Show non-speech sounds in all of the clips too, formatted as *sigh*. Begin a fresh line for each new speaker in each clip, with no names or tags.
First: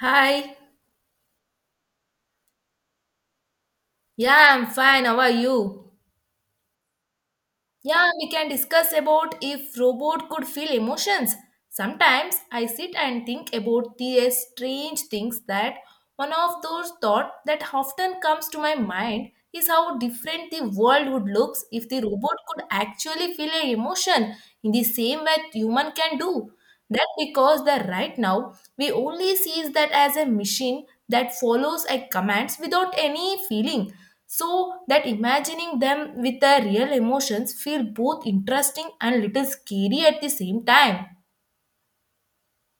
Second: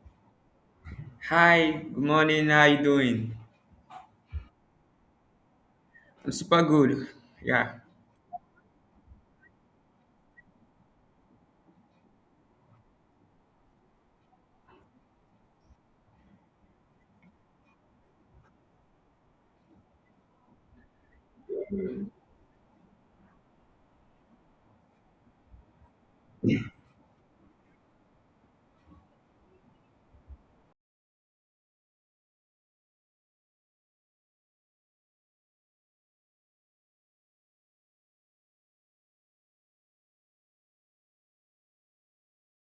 Hi.
Hi, good morning. How you doing?
Yeah, I'm fine. How are you?
I'm super good. Yeah.
Yeah, we can discuss about if robot could feel emotions. Sometimes I sit and think about the strange things that one of those thoughts that often comes to my mind is how different the world would look if the robot could actually feel an emotion in the same way human can do. That because that right now we only sees that as a machine that follows a commands without any feeling. So that imagining them with their real emotions feel both interesting and little scary at the same time.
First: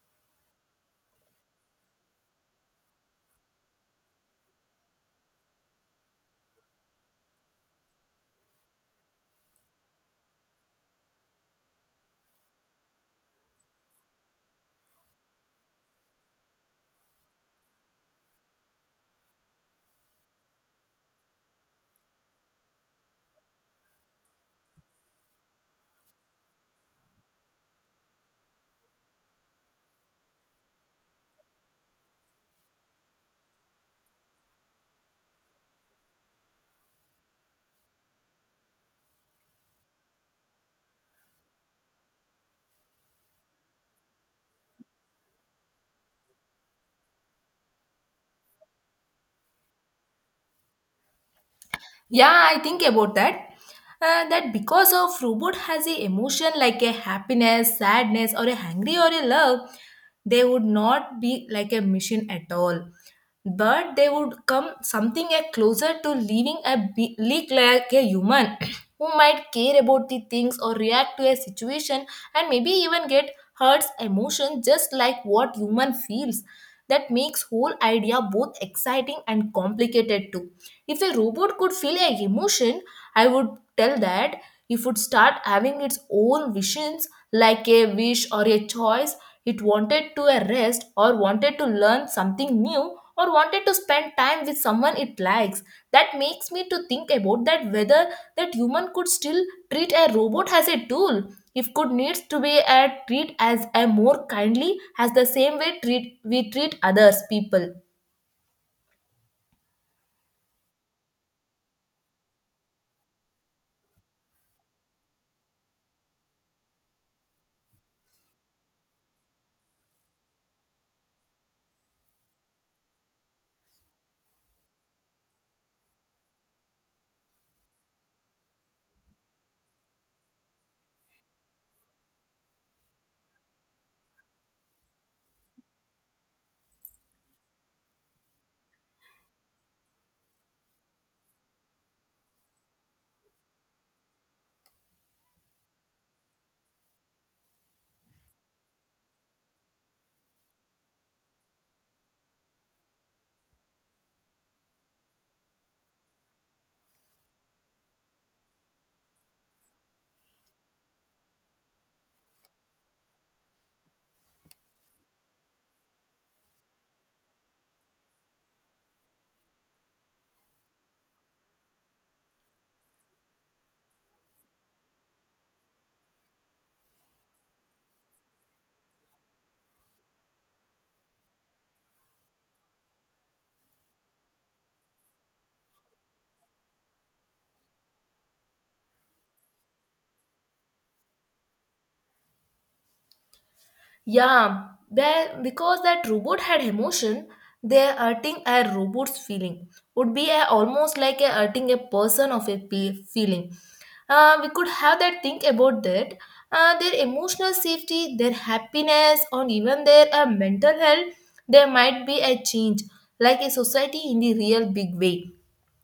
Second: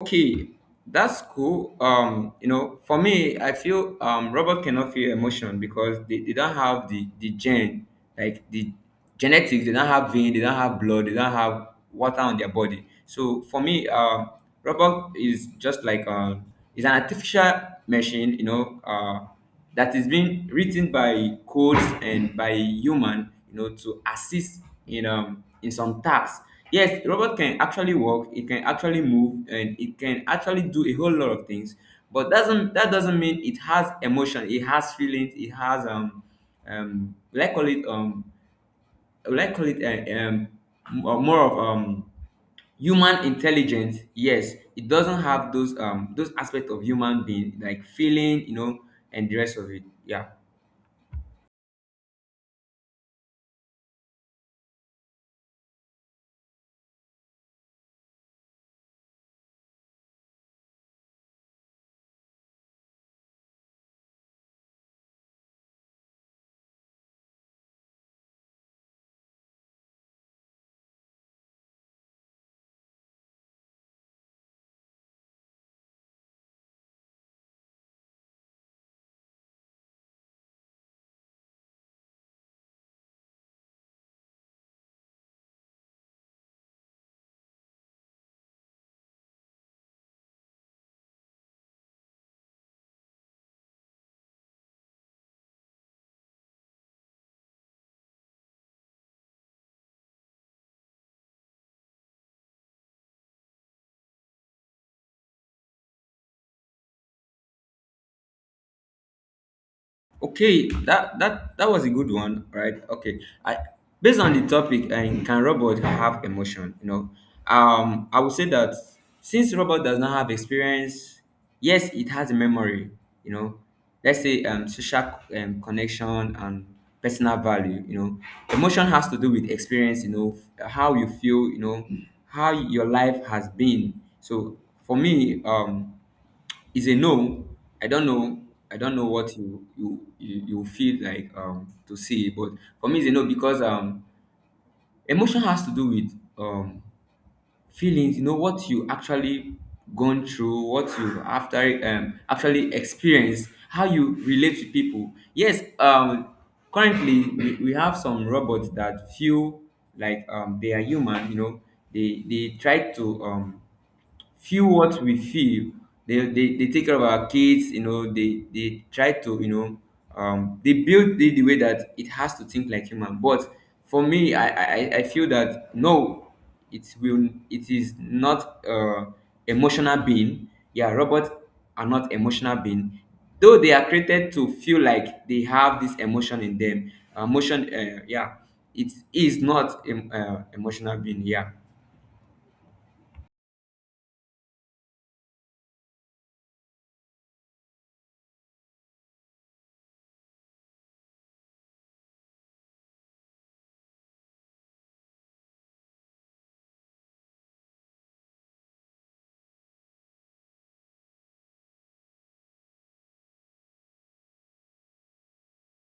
Okay, that's cool. For me, I feel robot cannot feel emotion because they don't have the gene, like the genetics. They don't have vein. They don't have blood. They don't have water on their body. So for me, robot is just like it's an artificial machine. That is being written by codes and by human, you know, to assist in some tasks. Yes, robot can actually walk, it can actually move, and it can actually do a whole lot of things, but doesn't mean it has emotion, it has feelings, it has um let's call it um let's call it more of human intelligence. Yes, it doesn't have those aspects of human being like feeling, you know, and the rest of it. Yeah.
Yeah, I think about that. That because of robot has a emotion like a happiness, sadness, or a hungry or a love, they would not be like a machine at all. But they would come something a closer to living a leak like a human *coughs* *clears throat* who might care about the things or react to a situation and maybe even get hurts emotion just like what human feels. That makes whole idea both exciting and complicated too. If the robot could feel a emotion, I would tell that it would start having its own visions like a wish or a choice. It wanted to a rest or wanted to learn something new or wanted to spend time with someone it likes. That makes me to think about that whether that human could still treat a robot as a tool if could needs to be a treat as a more kindly as the same way treat we treat others people.
Okay, that was a good one, right? Okay, I based on the topic, and can robot have emotion? I would say that since robot does not have experience, yes, it has a memory. You know, let's say social connection and personal value. You know, emotion has to do with experience. You know, how you feel. You know, how your life has been. So for me, is a no. I don't know. I don't know what you feel like to say, but for me it's a no because emotion has to do with um feelings. You know what you actually gone through, what you after actually experienced, how you relate to people. Yes, currently we have some robots that feel like they are human. You know, they try to feel what we feel. They take care of our kids, you know, they try to, you know, they build it the way that it has to think like human. But for me, I feel that no, it is not emotional being. Yeah, robots are not emotional being, though they are created to feel like they have this emotion in them. Emotion, yeah, it is not emotional being. Yeah.
Yeah, there because that robot had emotion, their hurting a robot's feeling would be almost like a hurting a person of a feeling. We could have that think about that. Their emotional safety, their happiness, or even their mental health, there might be a change, like a society in the real big way.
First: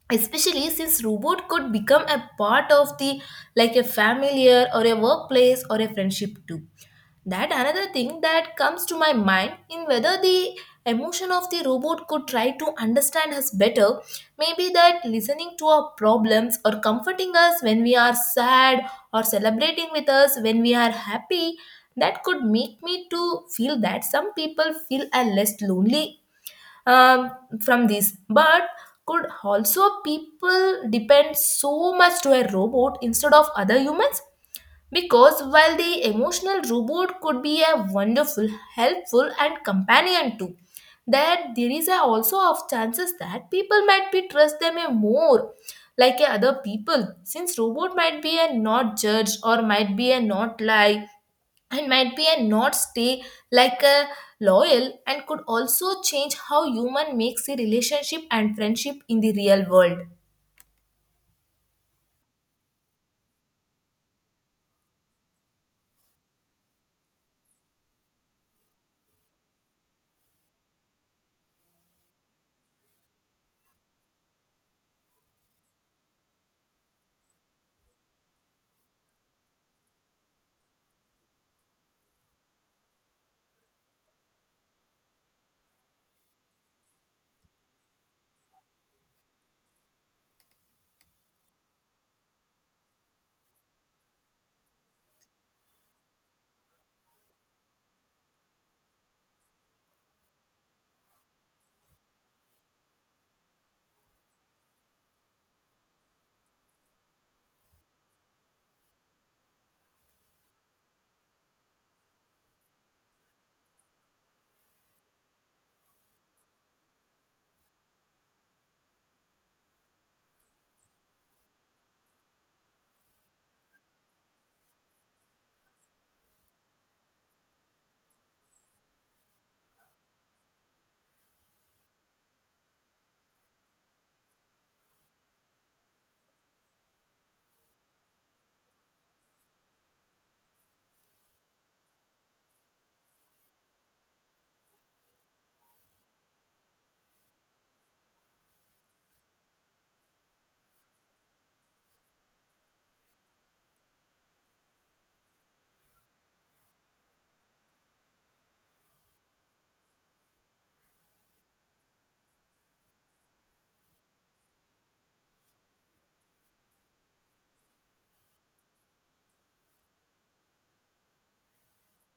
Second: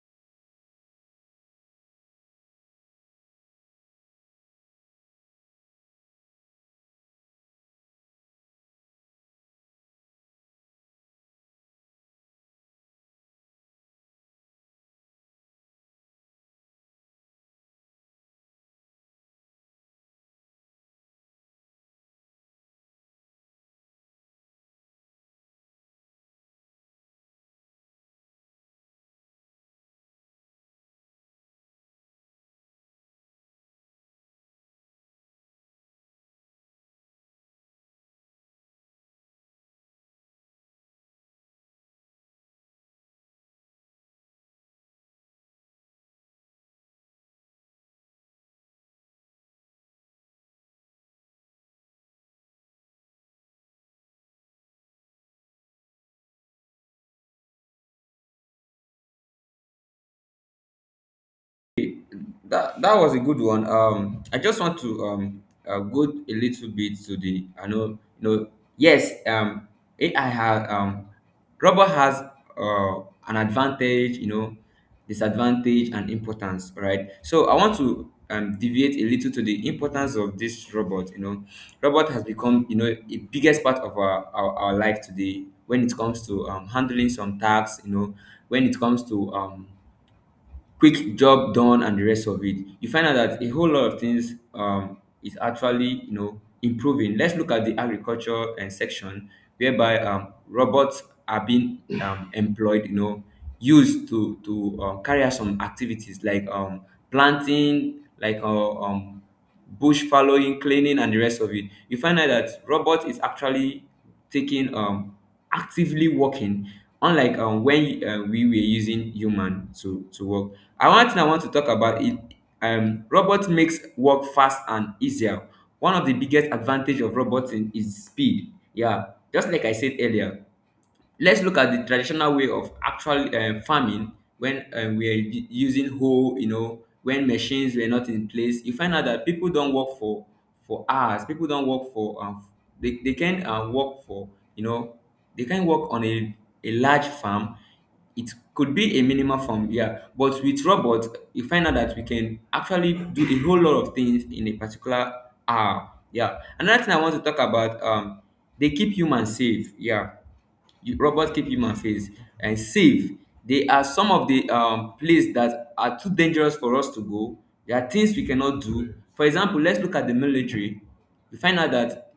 Especially since robot could become a part of the like a familiar or a workplace or a friendship too. That another thing that comes to my mind in whether the emotion of the robot could try to understand us better, maybe that listening to our problems or comforting us when we are sad or celebrating with us when we are happy, that could make me to feel that some people feel are less lonely um, from this. But could also people depend so much to a robot instead of other humans? Because while the emotional robot could be a wonderful, helpful, and companion too, that there is a also of chances that people might be trust them a more like a other people since robot might be a not judge or might be a not lie and might be a not stay like a loyal and could also change how human makes a relationship and friendship in the real world.
That that was a good one. I just want to go a little bit to the I know you know. yes um AI has rubber has uh an advantage, you know, disadvantage and importance, right? So I want to deviate a little to the importance of this robot. You know, robot has become, you know, a biggest part of our life today when it comes to handling some tasks, you know, when it comes to quick job done and the rest of it. You find out that a whole lot of things, is actually, you know, improving. Let's look at the agriculture and section whereby robots are being employed, you know, used to carry out some activities like planting, like bush following, cleaning, and the rest of it. You find out that robot is actually taking actively working, unlike when we were using human to work. And one thing I want to talk about it, robot makes work fast and easier. One of the biggest advantage of roboting is speed, yeah, just like I said earlier. Let's look at the traditional way of actual farming, when we are using hoe, you know, when machines were not in place. You find out that people don't work for hours. People don't work for they can work for, you know, they can work on a large farm. It could be a minimal farm, yeah. But with robots, you find out that we can actually do a whole lot of things in a particular hour, yeah. Another thing I want to talk about, they keep humans safe, yeah. Robot keep human face and safe. They are some of the places that are too dangerous for us to go. There are things we cannot do, for example, let's look at the military. We find out that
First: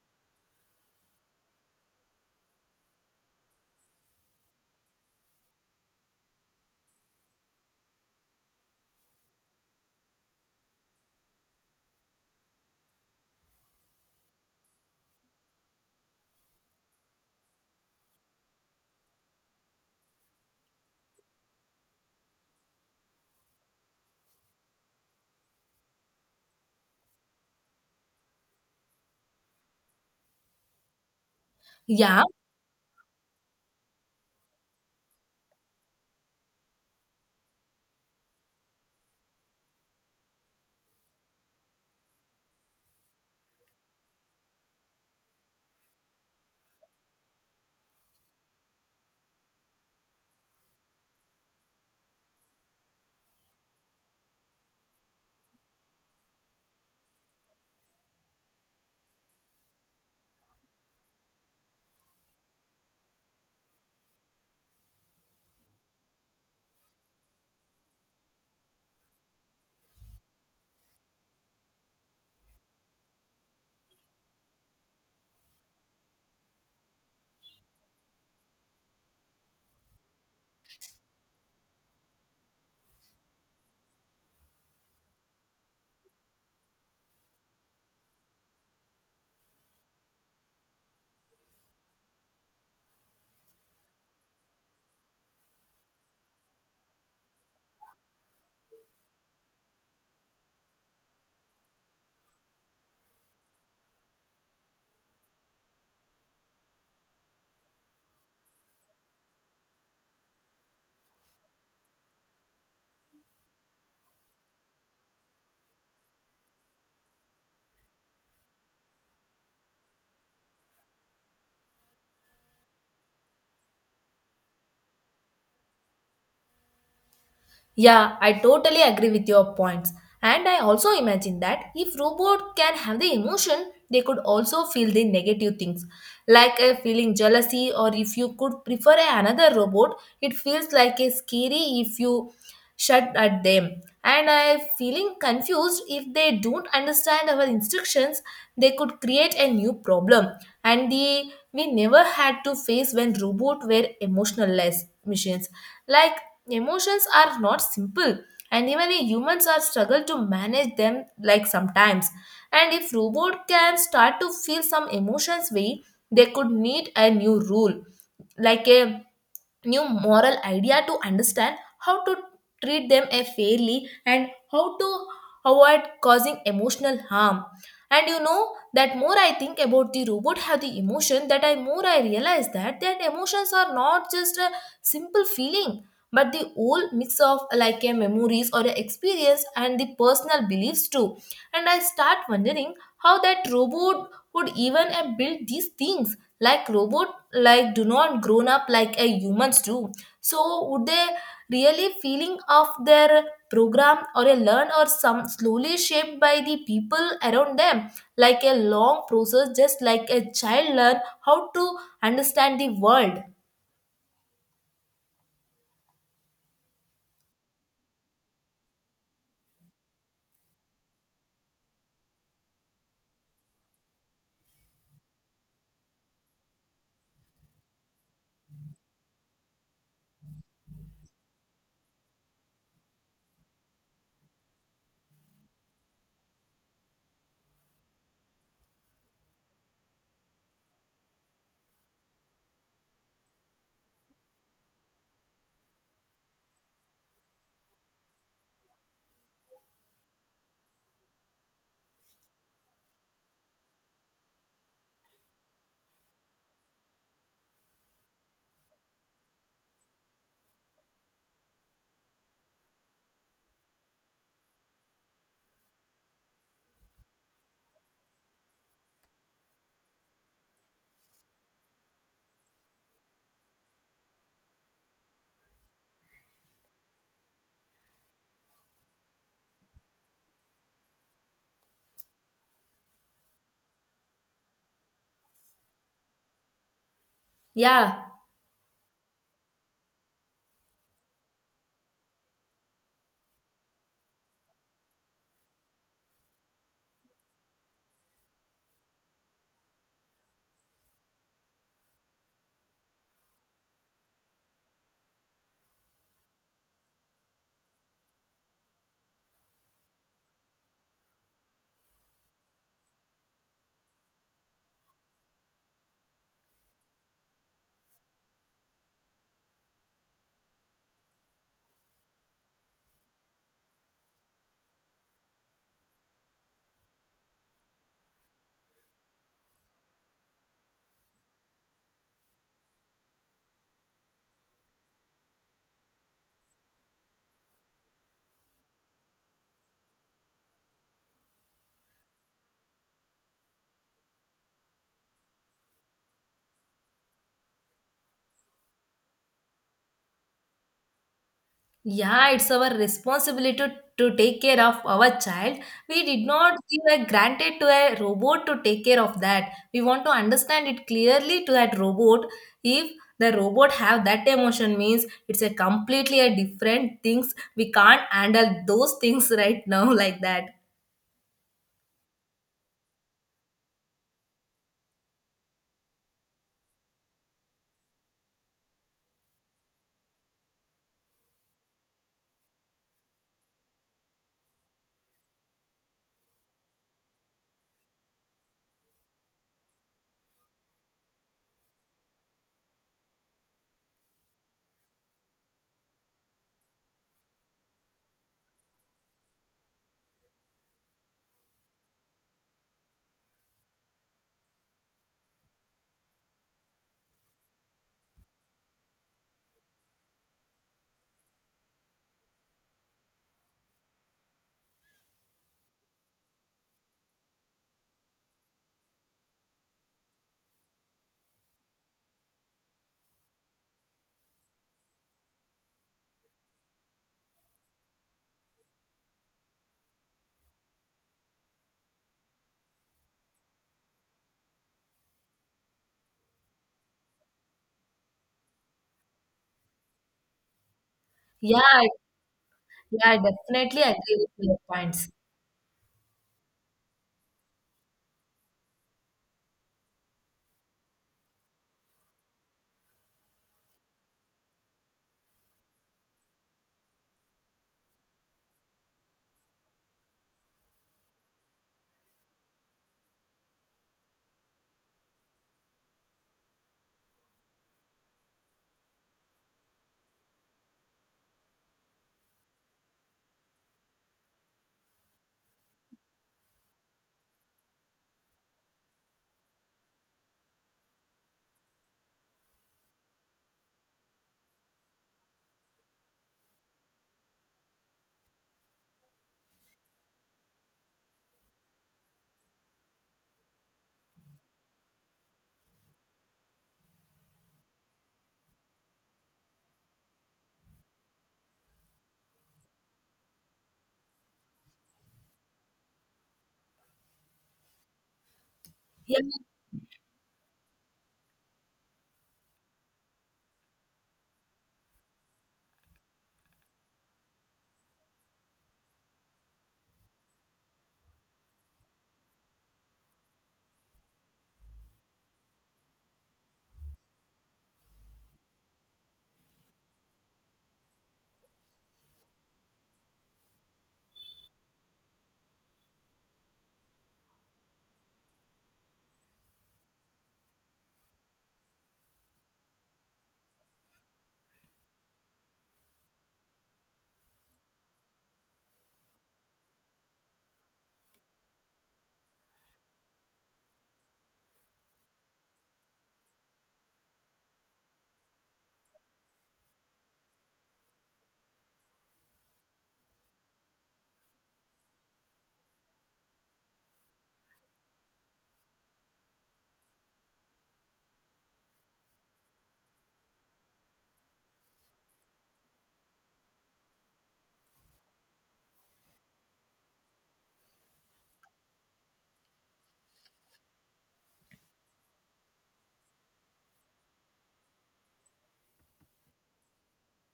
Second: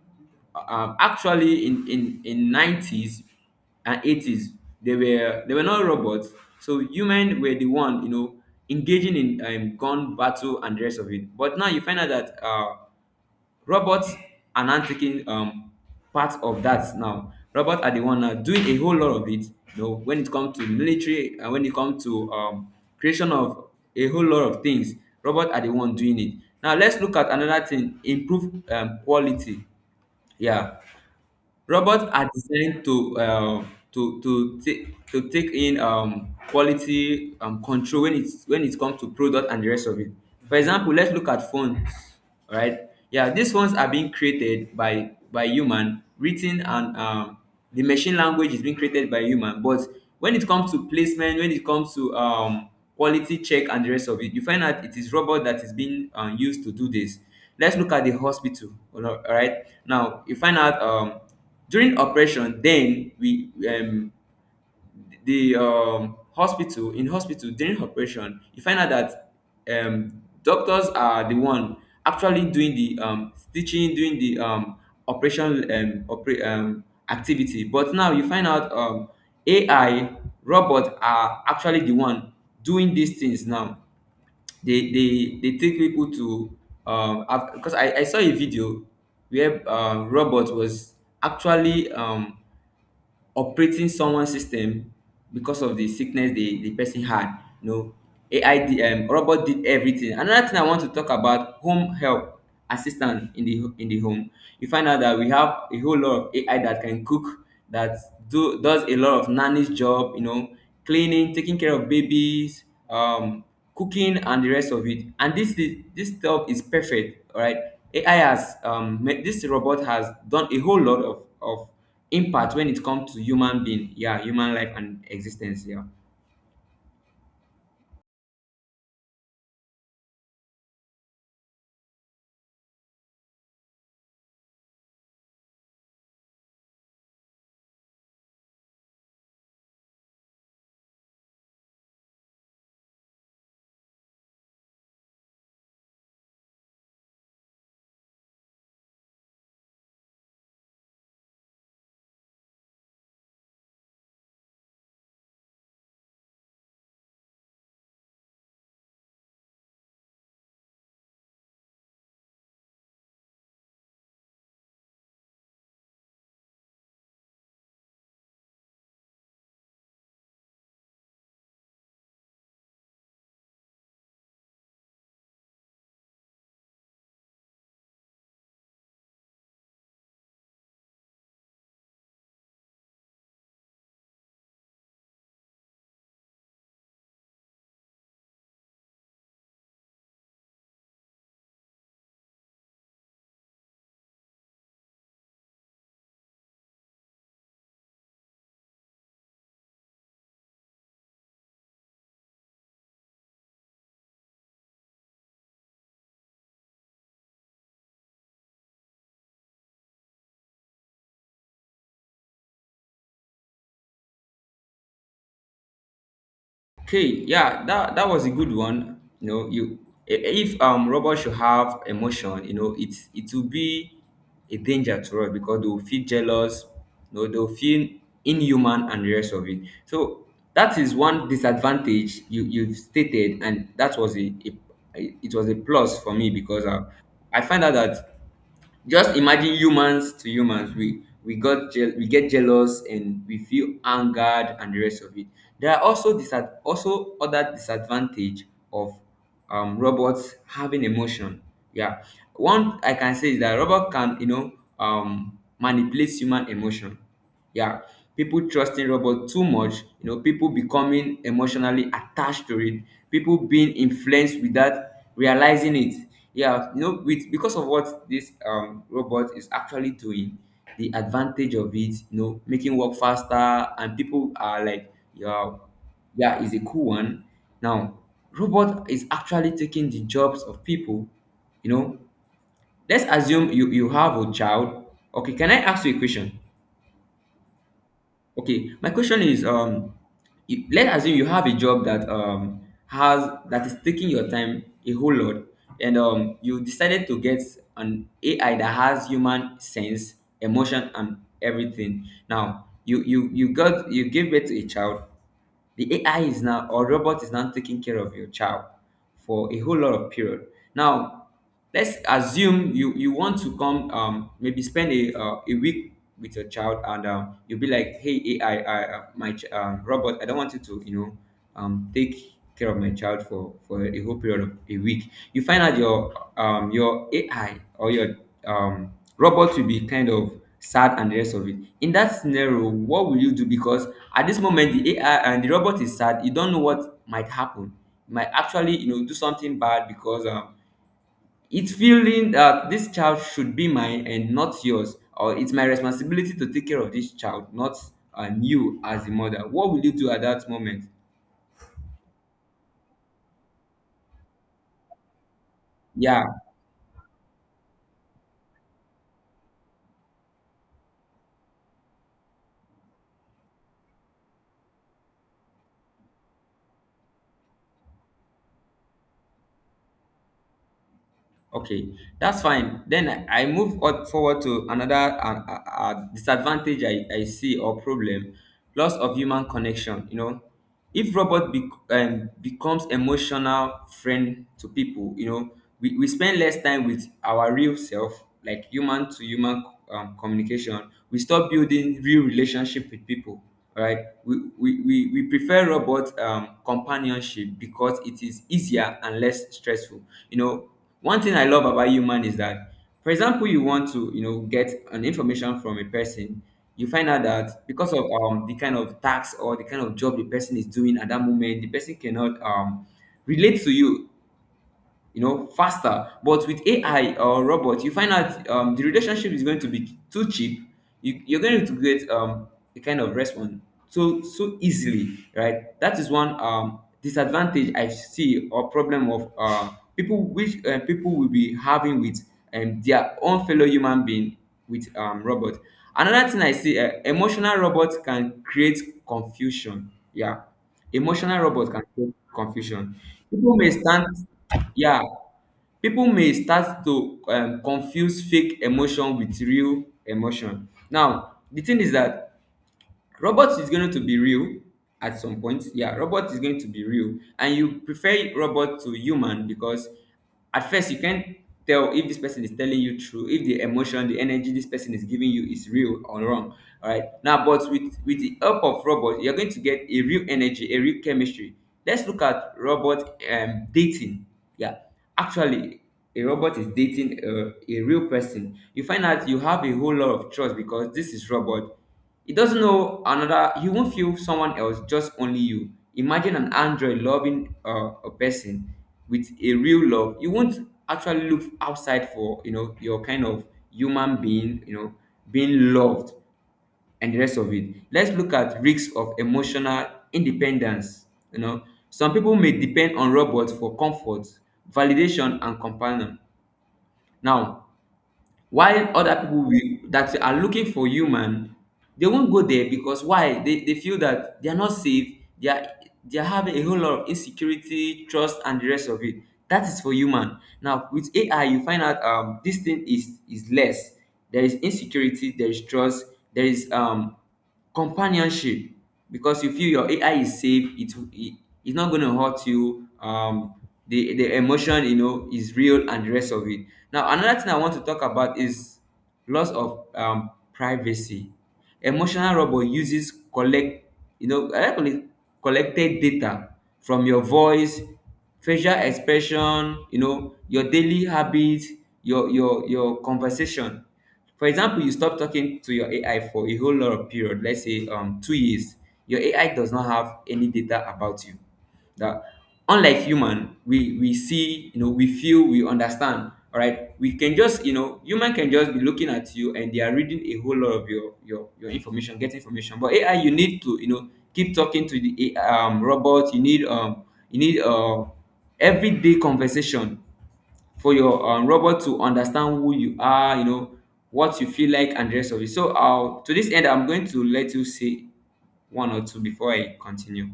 actually in 90's and 80's, they were not robots, so human were the one, you know, engaging in gun battle and the rest of it. But now you find out that robots are now taking part of that. Now robots are the one now doing a whole lot of it, you know, when it comes to military, and when it comes to creation of a whole lot of things, robots are the one doing it. Now let's look at another thing: improve quality, yeah. Robots
Yeah.
are designed to take to take in quality control when it's when it comes to product and the rest of it. For example, let's look at phones. All right, yeah, these phones are being created by human, written, and the machine language is being created by human. But when it comes to placement, when it comes to quality check and the rest of it, you find out it is robot that is being used to do this. Let's look at the hospital. All right, now you find out. During operation, then we the hospital in hospital during operation, you find out that doctors are the one actually doing the stitching, doing the operation, opera activity. But now you find out, AI, robot are actually the one doing these things now. They take people to um because I saw a video where robot was actually operating someone system because of the sickness the person had. You know, AI did, robot did everything. Another thing I want to talk about: home help assistant in the home. You find out that we have a whole lot of AI that can cook, that do does a lot of nanny's job. You know, cleaning, taking care of babies. Um, cooking and the rest of it, and this stuff is perfect. All right, this robot has done a whole lot of impact when it comes to human being, yeah, human life and existence, yeah.
Yeah, I totally agree with your points. And I also imagine that if robot can have the emotion, they could also feel the negative things, like a feeling jealousy, or if you could prefer another robot, it feels like a scary if you shut at them. And I feeling confused if they don't understand our instructions, they could create a new problem. And the we never had to face when robot were emotionless machines like. Emotions are not simple, and even we humans are struggle to manage them like sometimes. And if robot can start to feel some emotions, we they could need a new rule like a new moral idea to understand how to treat them fairly and how to avoid causing emotional harm. And you know that more I think about the robot have the emotion that I more I realize that that emotions are not just a simple feeling but the whole mix of like a memories or a experience and the personal beliefs too. And I start wondering how that robot would even build these things like robot like do not grown up like a humans do, so would they really feeling of their program or a learn or some slowly shaped by the people around them like a long process just like a child learn how to understand the world.
Okay, yeah, that that was a good one. If robots should have emotion, you know, it will be a danger to us because they'll feel jealous, you know, they'll feel inhuman and the rest of it. So that is one disadvantage you you've stated, and that was a, it was a plus for me because I find out that, just imagine humans to humans. We we get jealous and we feel angered and the rest of it. There are also also other disadvantage of robots having emotion. Yeah, one I can say is that robot can, you know, manipulate human emotion. Yeah, people trusting robot too much. You know, people becoming emotionally attached to it. People being influenced without realizing it. Yeah, you know, with because of what this robot is actually doing, the advantage of it, you know, making work faster, and people are like, yeah, yeah, is a cool one. Now, robot is actually taking the jobs of people. You know, let's assume you have a child. Okay, can I ask you a question?
Yeah.
Okay, my question is, you, let's assume you have a job that has that is taking your time a whole lot, and you decided to get an AI that has human sense, emotion, and everything. Now you got you gave birth to a child, the AI is now, or robot is now taking care of your child for a whole lot of period. Now let's assume you want to come, maybe spend a week with your child, and you'll be like, hey AI, robot, I don't want you to, you know, take care of my child for a whole period of a week. You find out your AI or your um robots will be kind of sad and the rest of it. In that scenario, what will you do? Because at this moment, the AI and the robot is sad. You don't know what might happen. It might actually, you know, do something bad because it's feeling that this child should be mine and not yours, or it's my responsibility to take care of this child, not you as the mother. What will you do at that moment?
Yeah, it's our responsibility to, take care of our child. We
Yeah,
did not give a granted to a robot to take care of that. We want to understand it clearly to that robot. If the robot have that emotion means it's a completely a different things. We can't handle those things *laughs* right now like that.
okay, that's fine. Then I move on forward to another disadvantage I see or problem, loss of human connection. If robot becomes emotional friend to people, we spend less time with our real self, like human to human communication. We stop building real relationship with people, all right, we prefer robot companionship because it is easier and less stressful you know One thing I love about human is that, for example, you want to get an information from a person. You find out that because of the kind of tax or the kind of job the person is doing at that moment, the person cannot relate to you you know faster. But with AI or robot, you find out the relationship is going to be too cheap. You're going to get a kind of response so easily, right? That is one disadvantage I see or problem of people which people will be having with their own fellow human being with robot. Another thing I see, emotional robots can create confusion, yeah. Emotional robot
Yeah,
can create confusion.
yeah, I
People may
definitely
stand,
agree with your
yeah,
points.
people may start to confuse fake emotion with real emotion. Now, the thing is that robots is going to be real at some point. Yeah, robot is going to be real, and you prefer robot to human because at first you can't tell if this person is telling you true, if the emotion, the energy this person is giving you is real or wrong, all right? Now, but with the help of robot you're going to get a real energy, a real chemistry. Let's look at robot dating. Yeah, actually, a robot is dating a real person. You find out you have a whole lot of trust because this is robot. He doesn't know another. He won't feel someone else, just only you. Imagine an android loving a person with a real love. You won't actually look outside for your kind of human being, being loved and the rest of it. Let's look at risks of emotional independence. You know, some people may depend on robots for comfort, validation, and companion. Now, while other
Yeah.
people will, that are looking for human, they won't go there because why? They feel that they are not safe. They are they are having a whole lot of insecurity, trust, and the rest of it. That is for human. Now with AI, you find out this thing is less. There is insecurity. There is trust. There is companionship because you feel your AI is safe. It's not going to hurt you. The emotion is real and the rest of it. Now another thing I want to talk about is loss of privacy. Emotional robot uses collect, I like to call it collected data, from your voice, facial expression, your daily habits, your conversation. For example, you stop talking to your AI for a whole lot of period, let's say 2 years, your AI does not have any data about you. That, unlike human, we see, we feel, we understand. All right, we can just, human can just be looking at you and they are reading a whole lot of your information, get information. But AI, you need to, keep talking to the A I, robot. You need everyday conversation for your robot to understand who you are, what you feel like, and the rest of it. So, to this end, I'm going to let you say one or two before I continue.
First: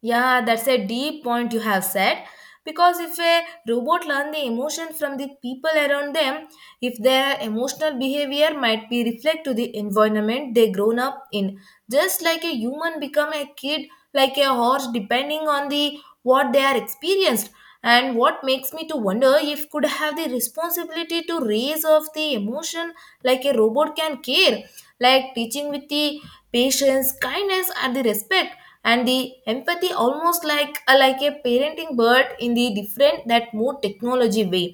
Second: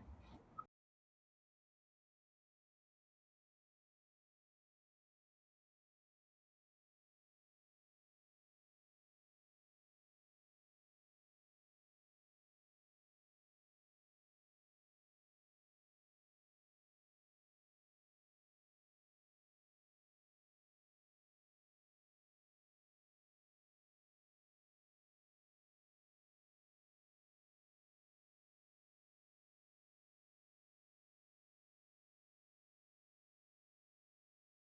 Yeah, that's a deep point you have said. Because if a robot learn the emotion from the people around them, if their emotional behavior might be reflect to the environment they grown up in, just like a human become a kid, like a horse, depending on the what they are experienced. And what makes me to wonder if could have the responsibility to raise of the emotion like a robot can care, like teaching with the patience, kindness, and the respect and the empathy almost like a parenting bird in the different that more technology way.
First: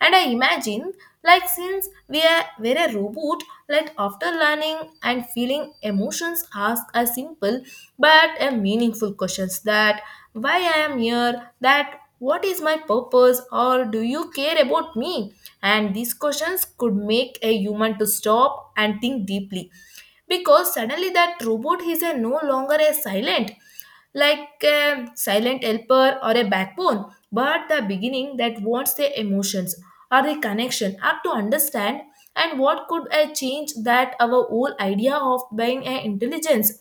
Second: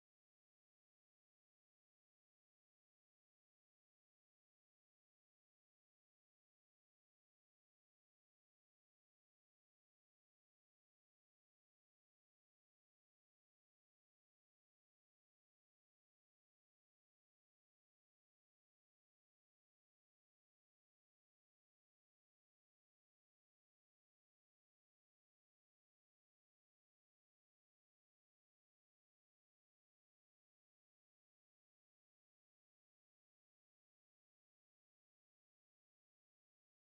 And I imagine like since we're a robot, like after learning and feeling emotions ask a simple but a meaningful questions that why I am here, that what is my purpose or do you care about me. And these questions could make a human to stop and think deeply because suddenly that robot is a no longer a silent like a silent helper or a backbone, but the beginning that wants the emotions or the connection are to understand and what could I change that our whole idea of being an intelligence.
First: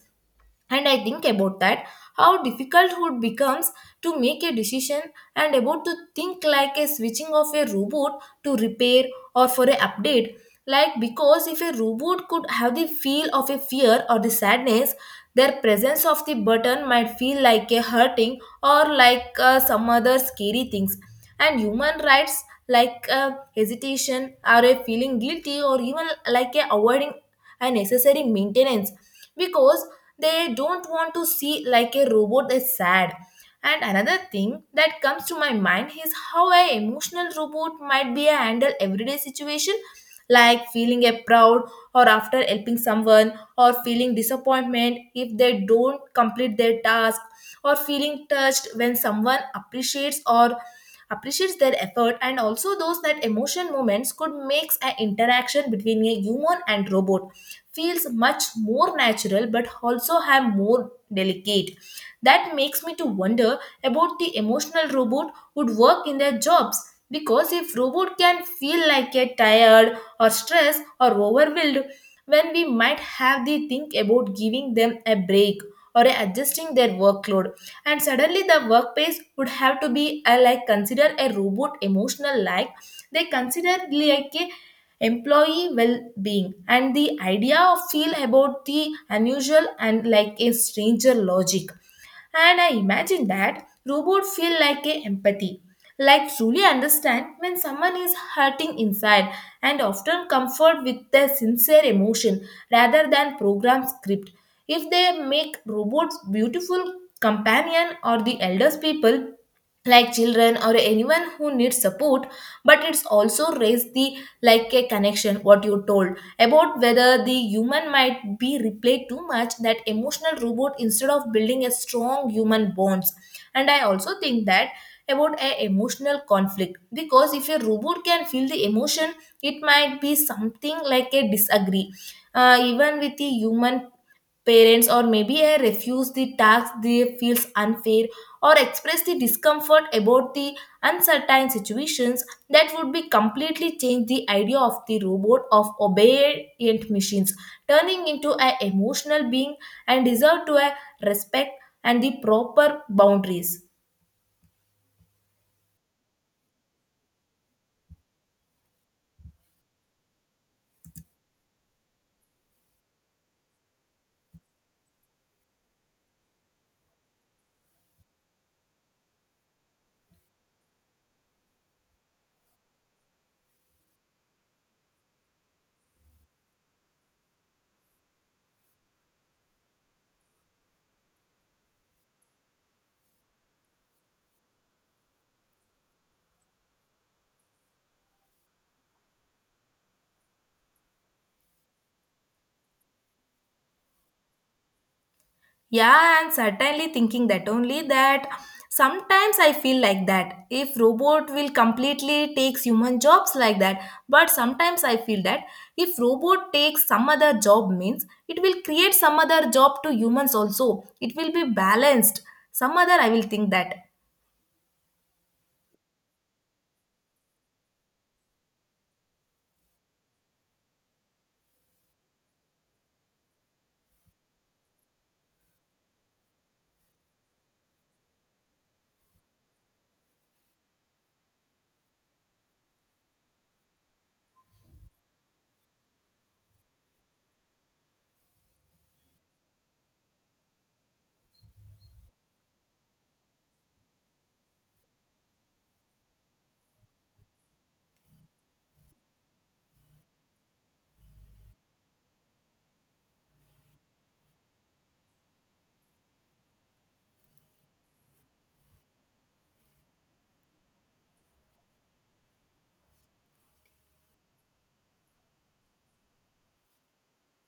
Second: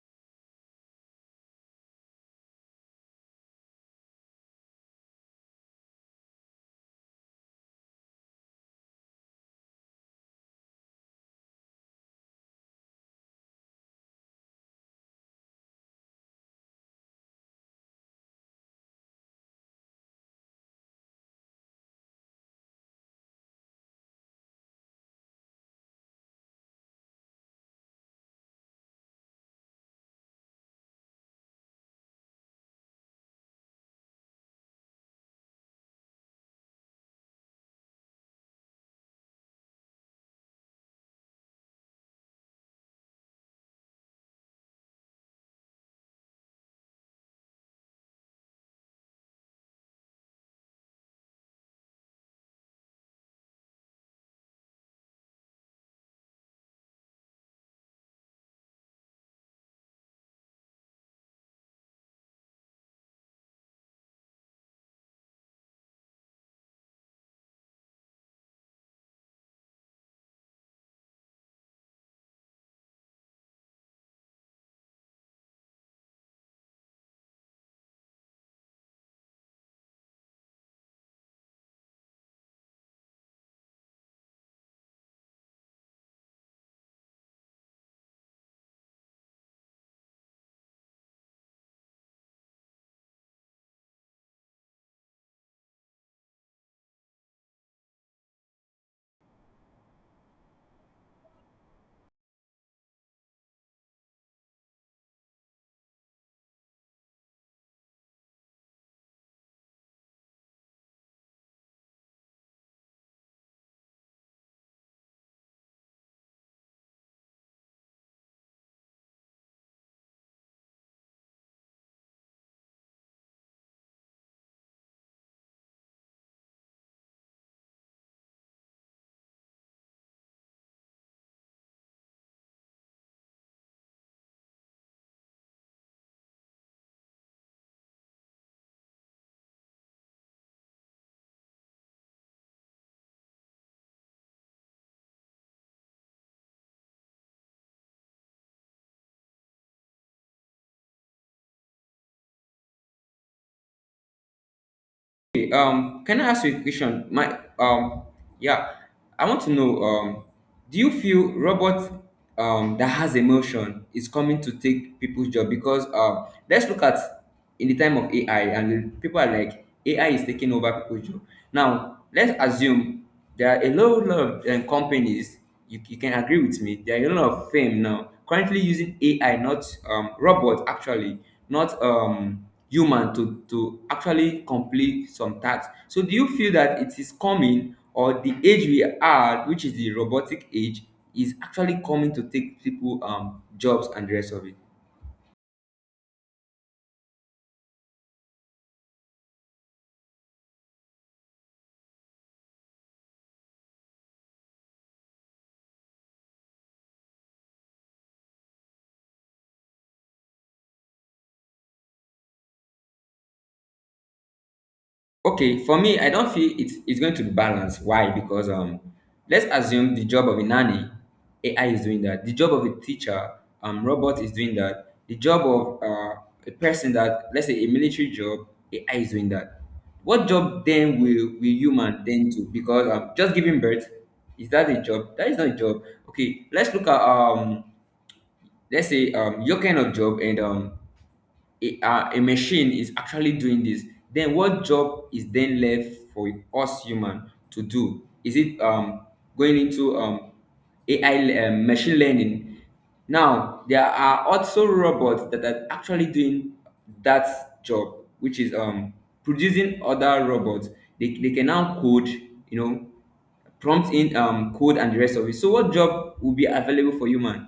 And I think about that how difficult it becomes to make a decision and about to think like a switching of a robot to repair or for a update, like because if a robot could have the feel of a fear or the sadness their presence of the button might feel like a hurting or like some other scary things. And human rights like hesitation or a feeling guilty or even like a avoiding unnecessary maintenance because they don't want to see like a robot is sad. And another thing that comes to my mind is how an emotional robot might be a handle everyday situation, like feeling a proud or after helping someone or feeling disappointment if they don't complete their task or feeling touched when someone appreciates or appreciates their effort, and also those that emotion moments could makes an interaction between a human and robot feels much more natural but also have more delicate. That makes me to wonder about the emotional robot would work in their jobs, because if robot can feel like a tired or stressed or overwhelmed, when we might have the think about giving them a break or adjusting their workload. And suddenly the workplace would have to be like consider a robot emotional like they consider like a employee well-being, and the idea of feel about the unusual and like a stranger logic. And I imagine that robot feel like a empathy, like truly understand when someone is hurting inside and often comfort with their sincere emotion rather than program script, if they make robots beautiful companion or the elders people, like children or anyone who needs support. But it's also raised the like a connection what you told about whether the human might be replayed too much that emotional robot instead of building a strong human bonds. And I also think that about a emotional conflict, because if a robot can feel the emotion it might be something like a disagree even with the human parents, or maybe I refuse the task they feels unfair, or express the discomfort about the uncertain situations. That would be completely change the idea of the robot of obedient machines, turning into an emotional being and deserve to a respect and the proper boundaries.
Okay, can I ask you a question? Yeah, I want to know, do you feel robot that has emotion is coming to take people's job? Because let's look at, in the time of AI, and people are like AI is taking over people's job. Now, let's assume there are a lot of companies. You can agree with me, there are a lot of fame now currently using AI, not robot actually, not human, to actually complete some tasks. So do you feel that it is coming, or the age we are, which is the robotic age, is actually coming to take people jobs and the rest of it?
Yeah, and certainly thinking that only that sometimes I feel like that if robot will completely takes human jobs like that, but sometimes I feel that if robot takes some other job means it will create some other job to humans, also it will be balanced. Some other I will think that.
Okay, for me, I don't feel it's going to be balanced. Why? Because let's assume the job of a nanny, AI is doing that. The job of a teacher, robot is doing that. The job of a person that, let's say, a military job, AI is doing that. What job then will human then do? Because just giving birth, is that a job? That is not a job. Okay, let's look at let's say your kind of job, and a machine is actually doing this. Then what job is then left for us human to do? Is it going into AI, machine learning? Now, there are also robots that are actually doing that job, which is producing other robots. They can now code, prompt in code and the rest of it. So what job will be available for human?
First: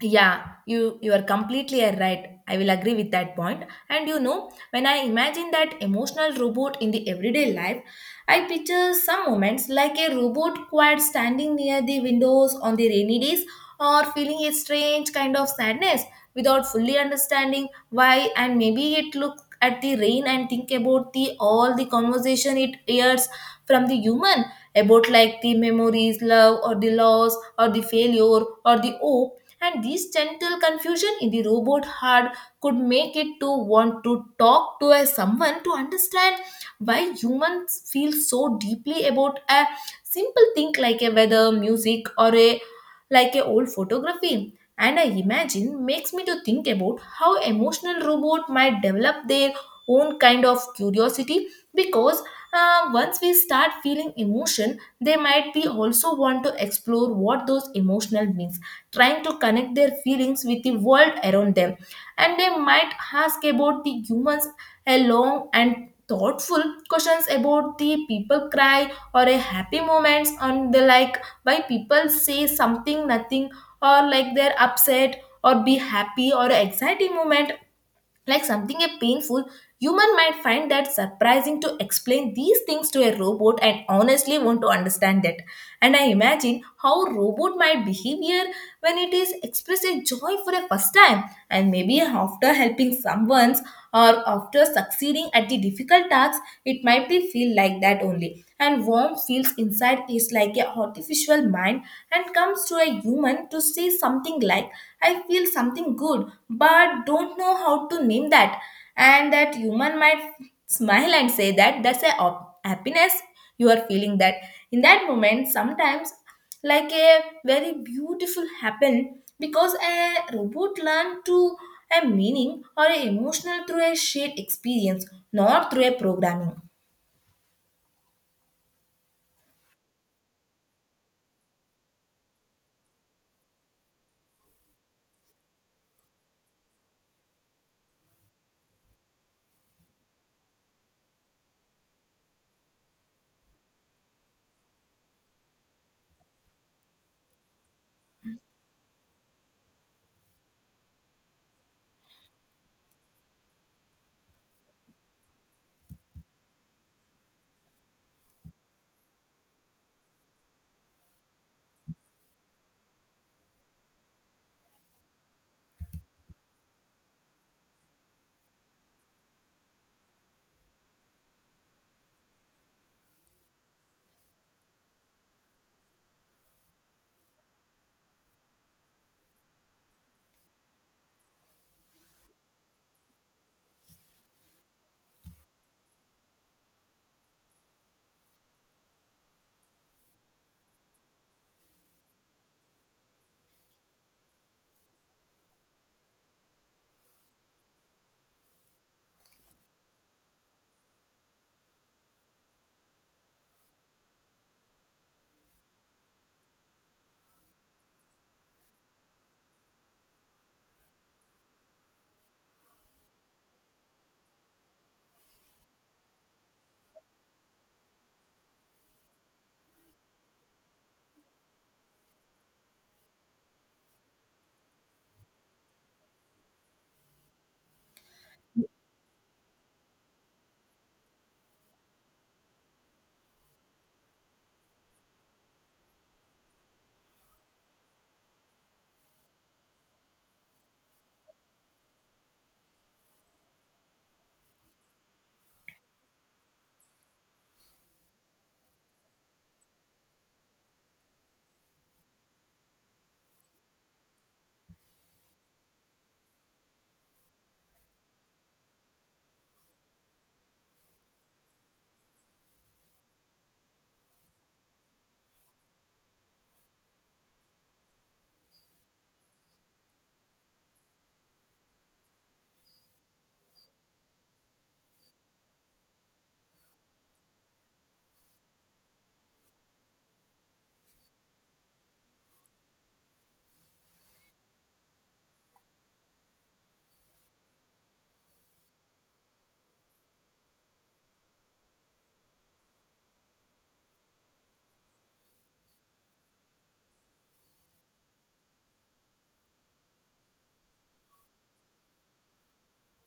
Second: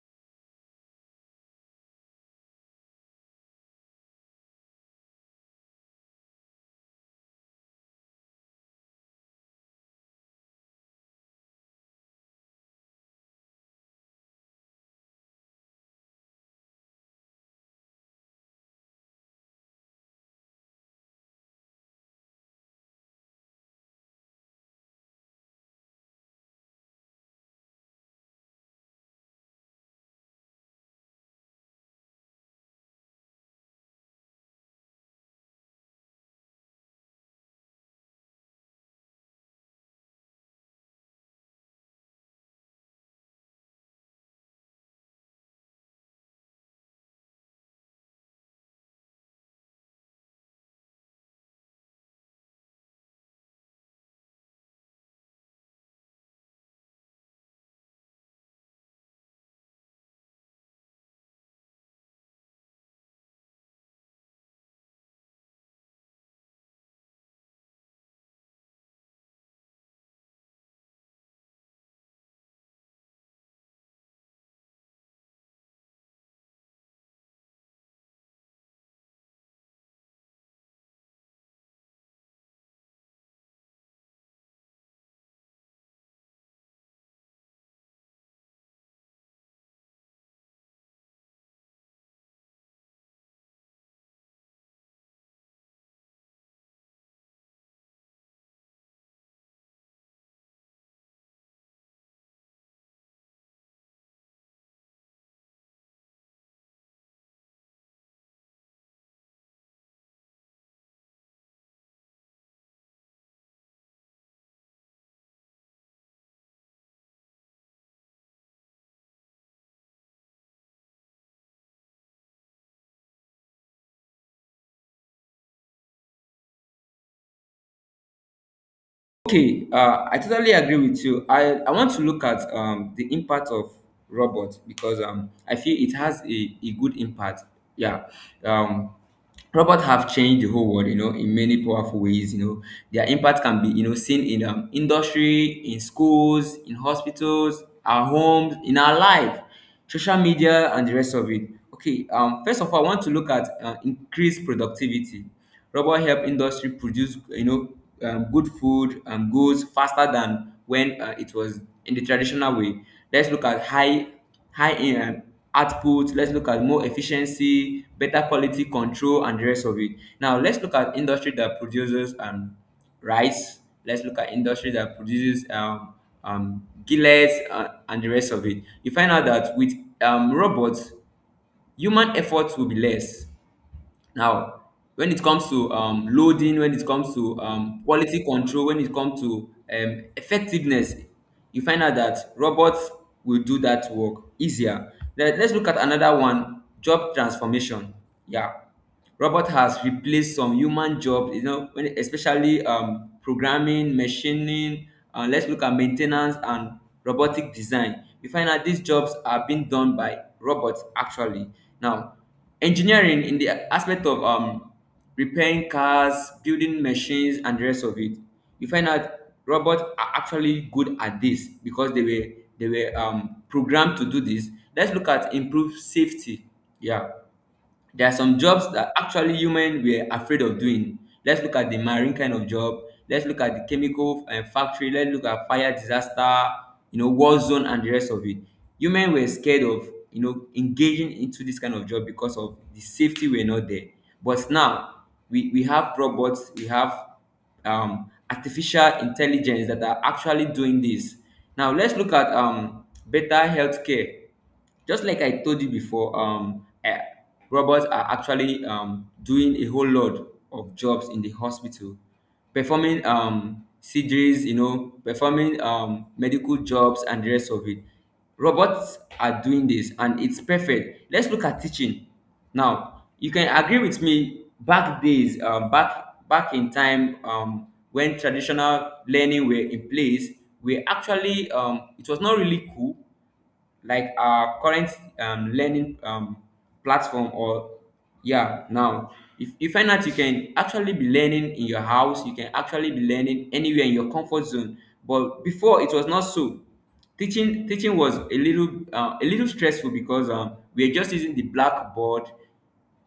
Yeah, you are completely right, I will agree with that point. And when I imagine that emotional robot in the everyday life, I picture some moments like a robot quiet standing near the windows on the rainy days or feeling a strange kind of sadness without fully understanding why, and maybe it look at the rain and think about the all the conversation it hears from the human about like the memories love or the loss or the failure or the hope. And this gentle confusion in the robot heart could make it to want to talk to a someone to understand why humans feel so deeply about a simple thing like a weather music or a like a old photography. And I imagine makes me to think about how emotional robot might develop their own kind of curiosity, because once we start feeling emotion they might be also want to explore what those emotional means, trying to connect their feelings with the world around them. And they might ask about the humans a long and thoughtful questions about the people cry or a happy moments on the like why people say something nothing or like they're upset or be happy or exciting moment like something a painful. Human might find that surprising to explain these things to a robot and honestly want to understand that. And I imagine how robot might behavior when it is expressed a joy for a first time, and maybe after helping someone's or after succeeding at the difficult tasks, it might be feel like that only and warm feels inside is like a artificial mind, and comes to a human to say something like I feel something good but don't know how to name that. And that human might smile and say that that's a happiness you are feeling that in that moment. Sometimes like a very beautiful happen because a robot learn to a meaning or a emotional through a shared experience not through a programming.
Okay, I totally agree with you. I want to look at the impact of robots, because I feel it has a good impact. Yeah. Um, Robots have changed the whole world, in many powerful ways. Their impact can be seen in industry, in schools, in hospitals, our homes, in our life, social media, and the rest of it. Okay, first of all, I want to look at increased productivity. Rubber help industry produce, good food and goods faster than when it was in the traditional way. Let's look at high in output. Let's look at more efficiency, better quality control, and the rest of it. Now let's look at industry that produces rice. Let's look at industry that produces gillets, and the rest of it. You find out that with robots, human effort will be less now. When it comes to loading, when it comes to quality control, when it comes to effectiveness, you find out that robots will do that work easier. Let's look at another one, job transformation. Yeah, robot has replaced some human jobs, when, especially programming, machining, let's look at maintenance and robotic design, you find out these jobs are being done by robots actually. Now, engineering in the aspect of repairing cars, building machines, and the rest of it. You find out robots are actually good at this because they were programmed to do this. Let's look at improved safety. Yeah. There are some jobs that actually human were afraid of doing. Let's look at the marine kind of job. Let's look at the chemical factory. Let's look at fire disaster, war zone and the rest of it. Human were scared of, engaging into this kind of job because of the safety were not there. But now we have robots, we have artificial intelligence that are actually doing this. Now let's look at better healthcare. Just like I told you before, robots are actually doing a whole lot of jobs in the hospital, performing surgeries, performing medical jobs and the rest of it. Robots are doing this and it's perfect. Let's look at teaching. Now you can agree with me, back days, back in time, when traditional learning were in place, we actually, it was not really cool like our current learning platform or, yeah. Now, if you find out, you can actually be learning in your house, you can actually be learning anywhere in your comfort zone, but before it was not so. Teaching was a little stressful because we are just using the blackboard,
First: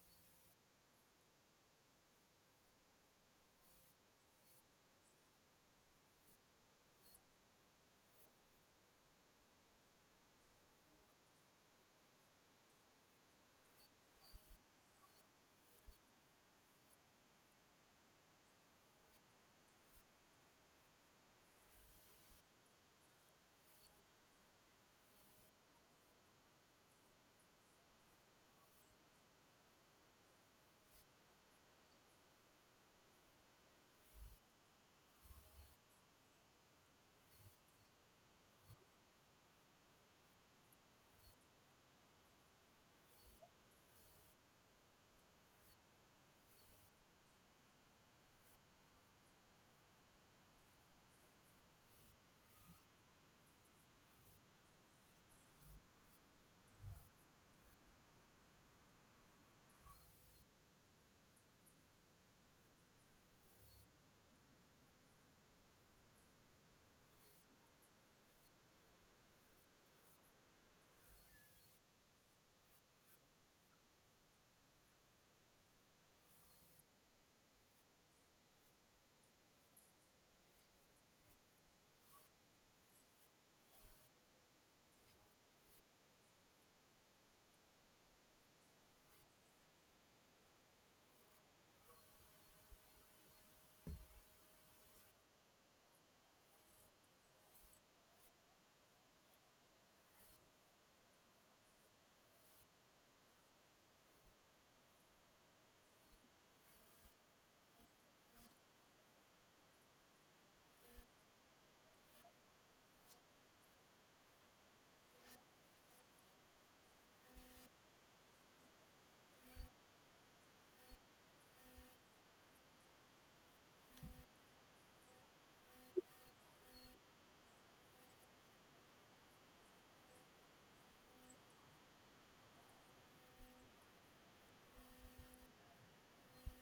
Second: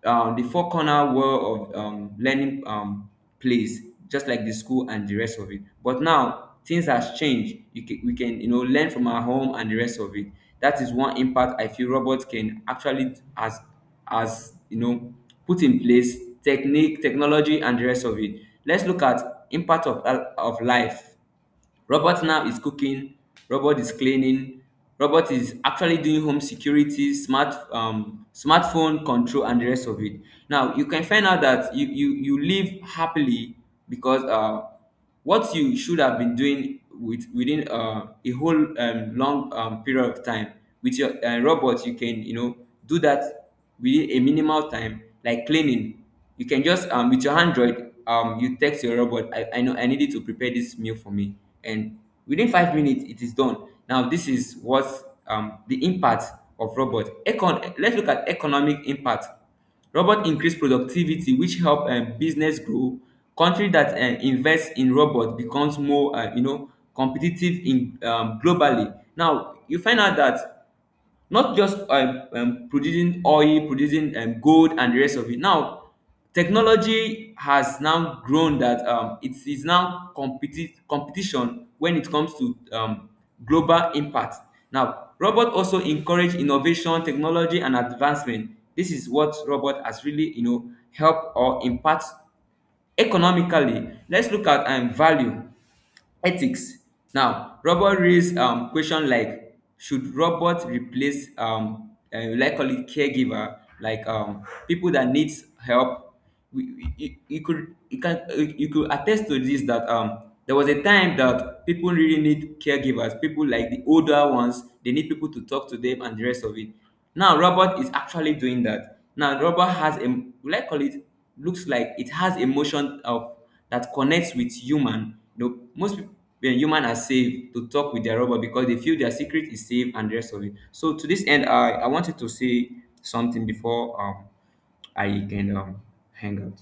the four corner world of learning place, just like the school and the rest of it. But now things has changed. You we can, learn from our home and the rest of it. That is one impact I feel robots can actually, as put in place, technique technology and the rest of it. Let's look at impact of life. Robot now is cooking. Robot is cleaning. Robot is actually doing home security, smartphone control, and the rest of it. Now you can find out that you live happily because what you should have been doing within a whole long period of time with your robot, you can, do that within a minimal time, like cleaning. You can just, with your android, you text your robot. I know I need you to prepare this meal for me, and within 5 minutes it is done. Now this is what, the impact of robot, econ let's look at economic impact. Robot increase productivity, which help business grow. Country that invest in robot becomes more, competitive in, globally. Now you find out that not just, producing oil, producing gold and the rest of it. Now technology has now grown that it is now competition when it comes to global impact. Now robot also encourage innovation, technology, and advancement. This is what robot has really, helped or impact economically. Let's look at value ethics. Now, robot raise question, like should robot replace, like call it, caregiver, like people that needs help. We, you could attest to this that there was a time that people really need caregivers. People like the older ones, they need people to talk to them and the rest of it. Now, robot is actually doing that. Now, robot has like call it, looks like it has emotion of that connects with human. Most people, human are safe to talk with their robot because they feel their secret is safe and the rest of it. So to this end, I wanted to say something before I can hang out.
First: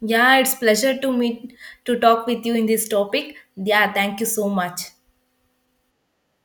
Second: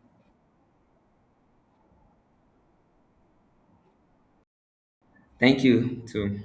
Yeah, it's pleasure to meet to talk with you in this topic. Yeah, thank you so much.
Thank you too.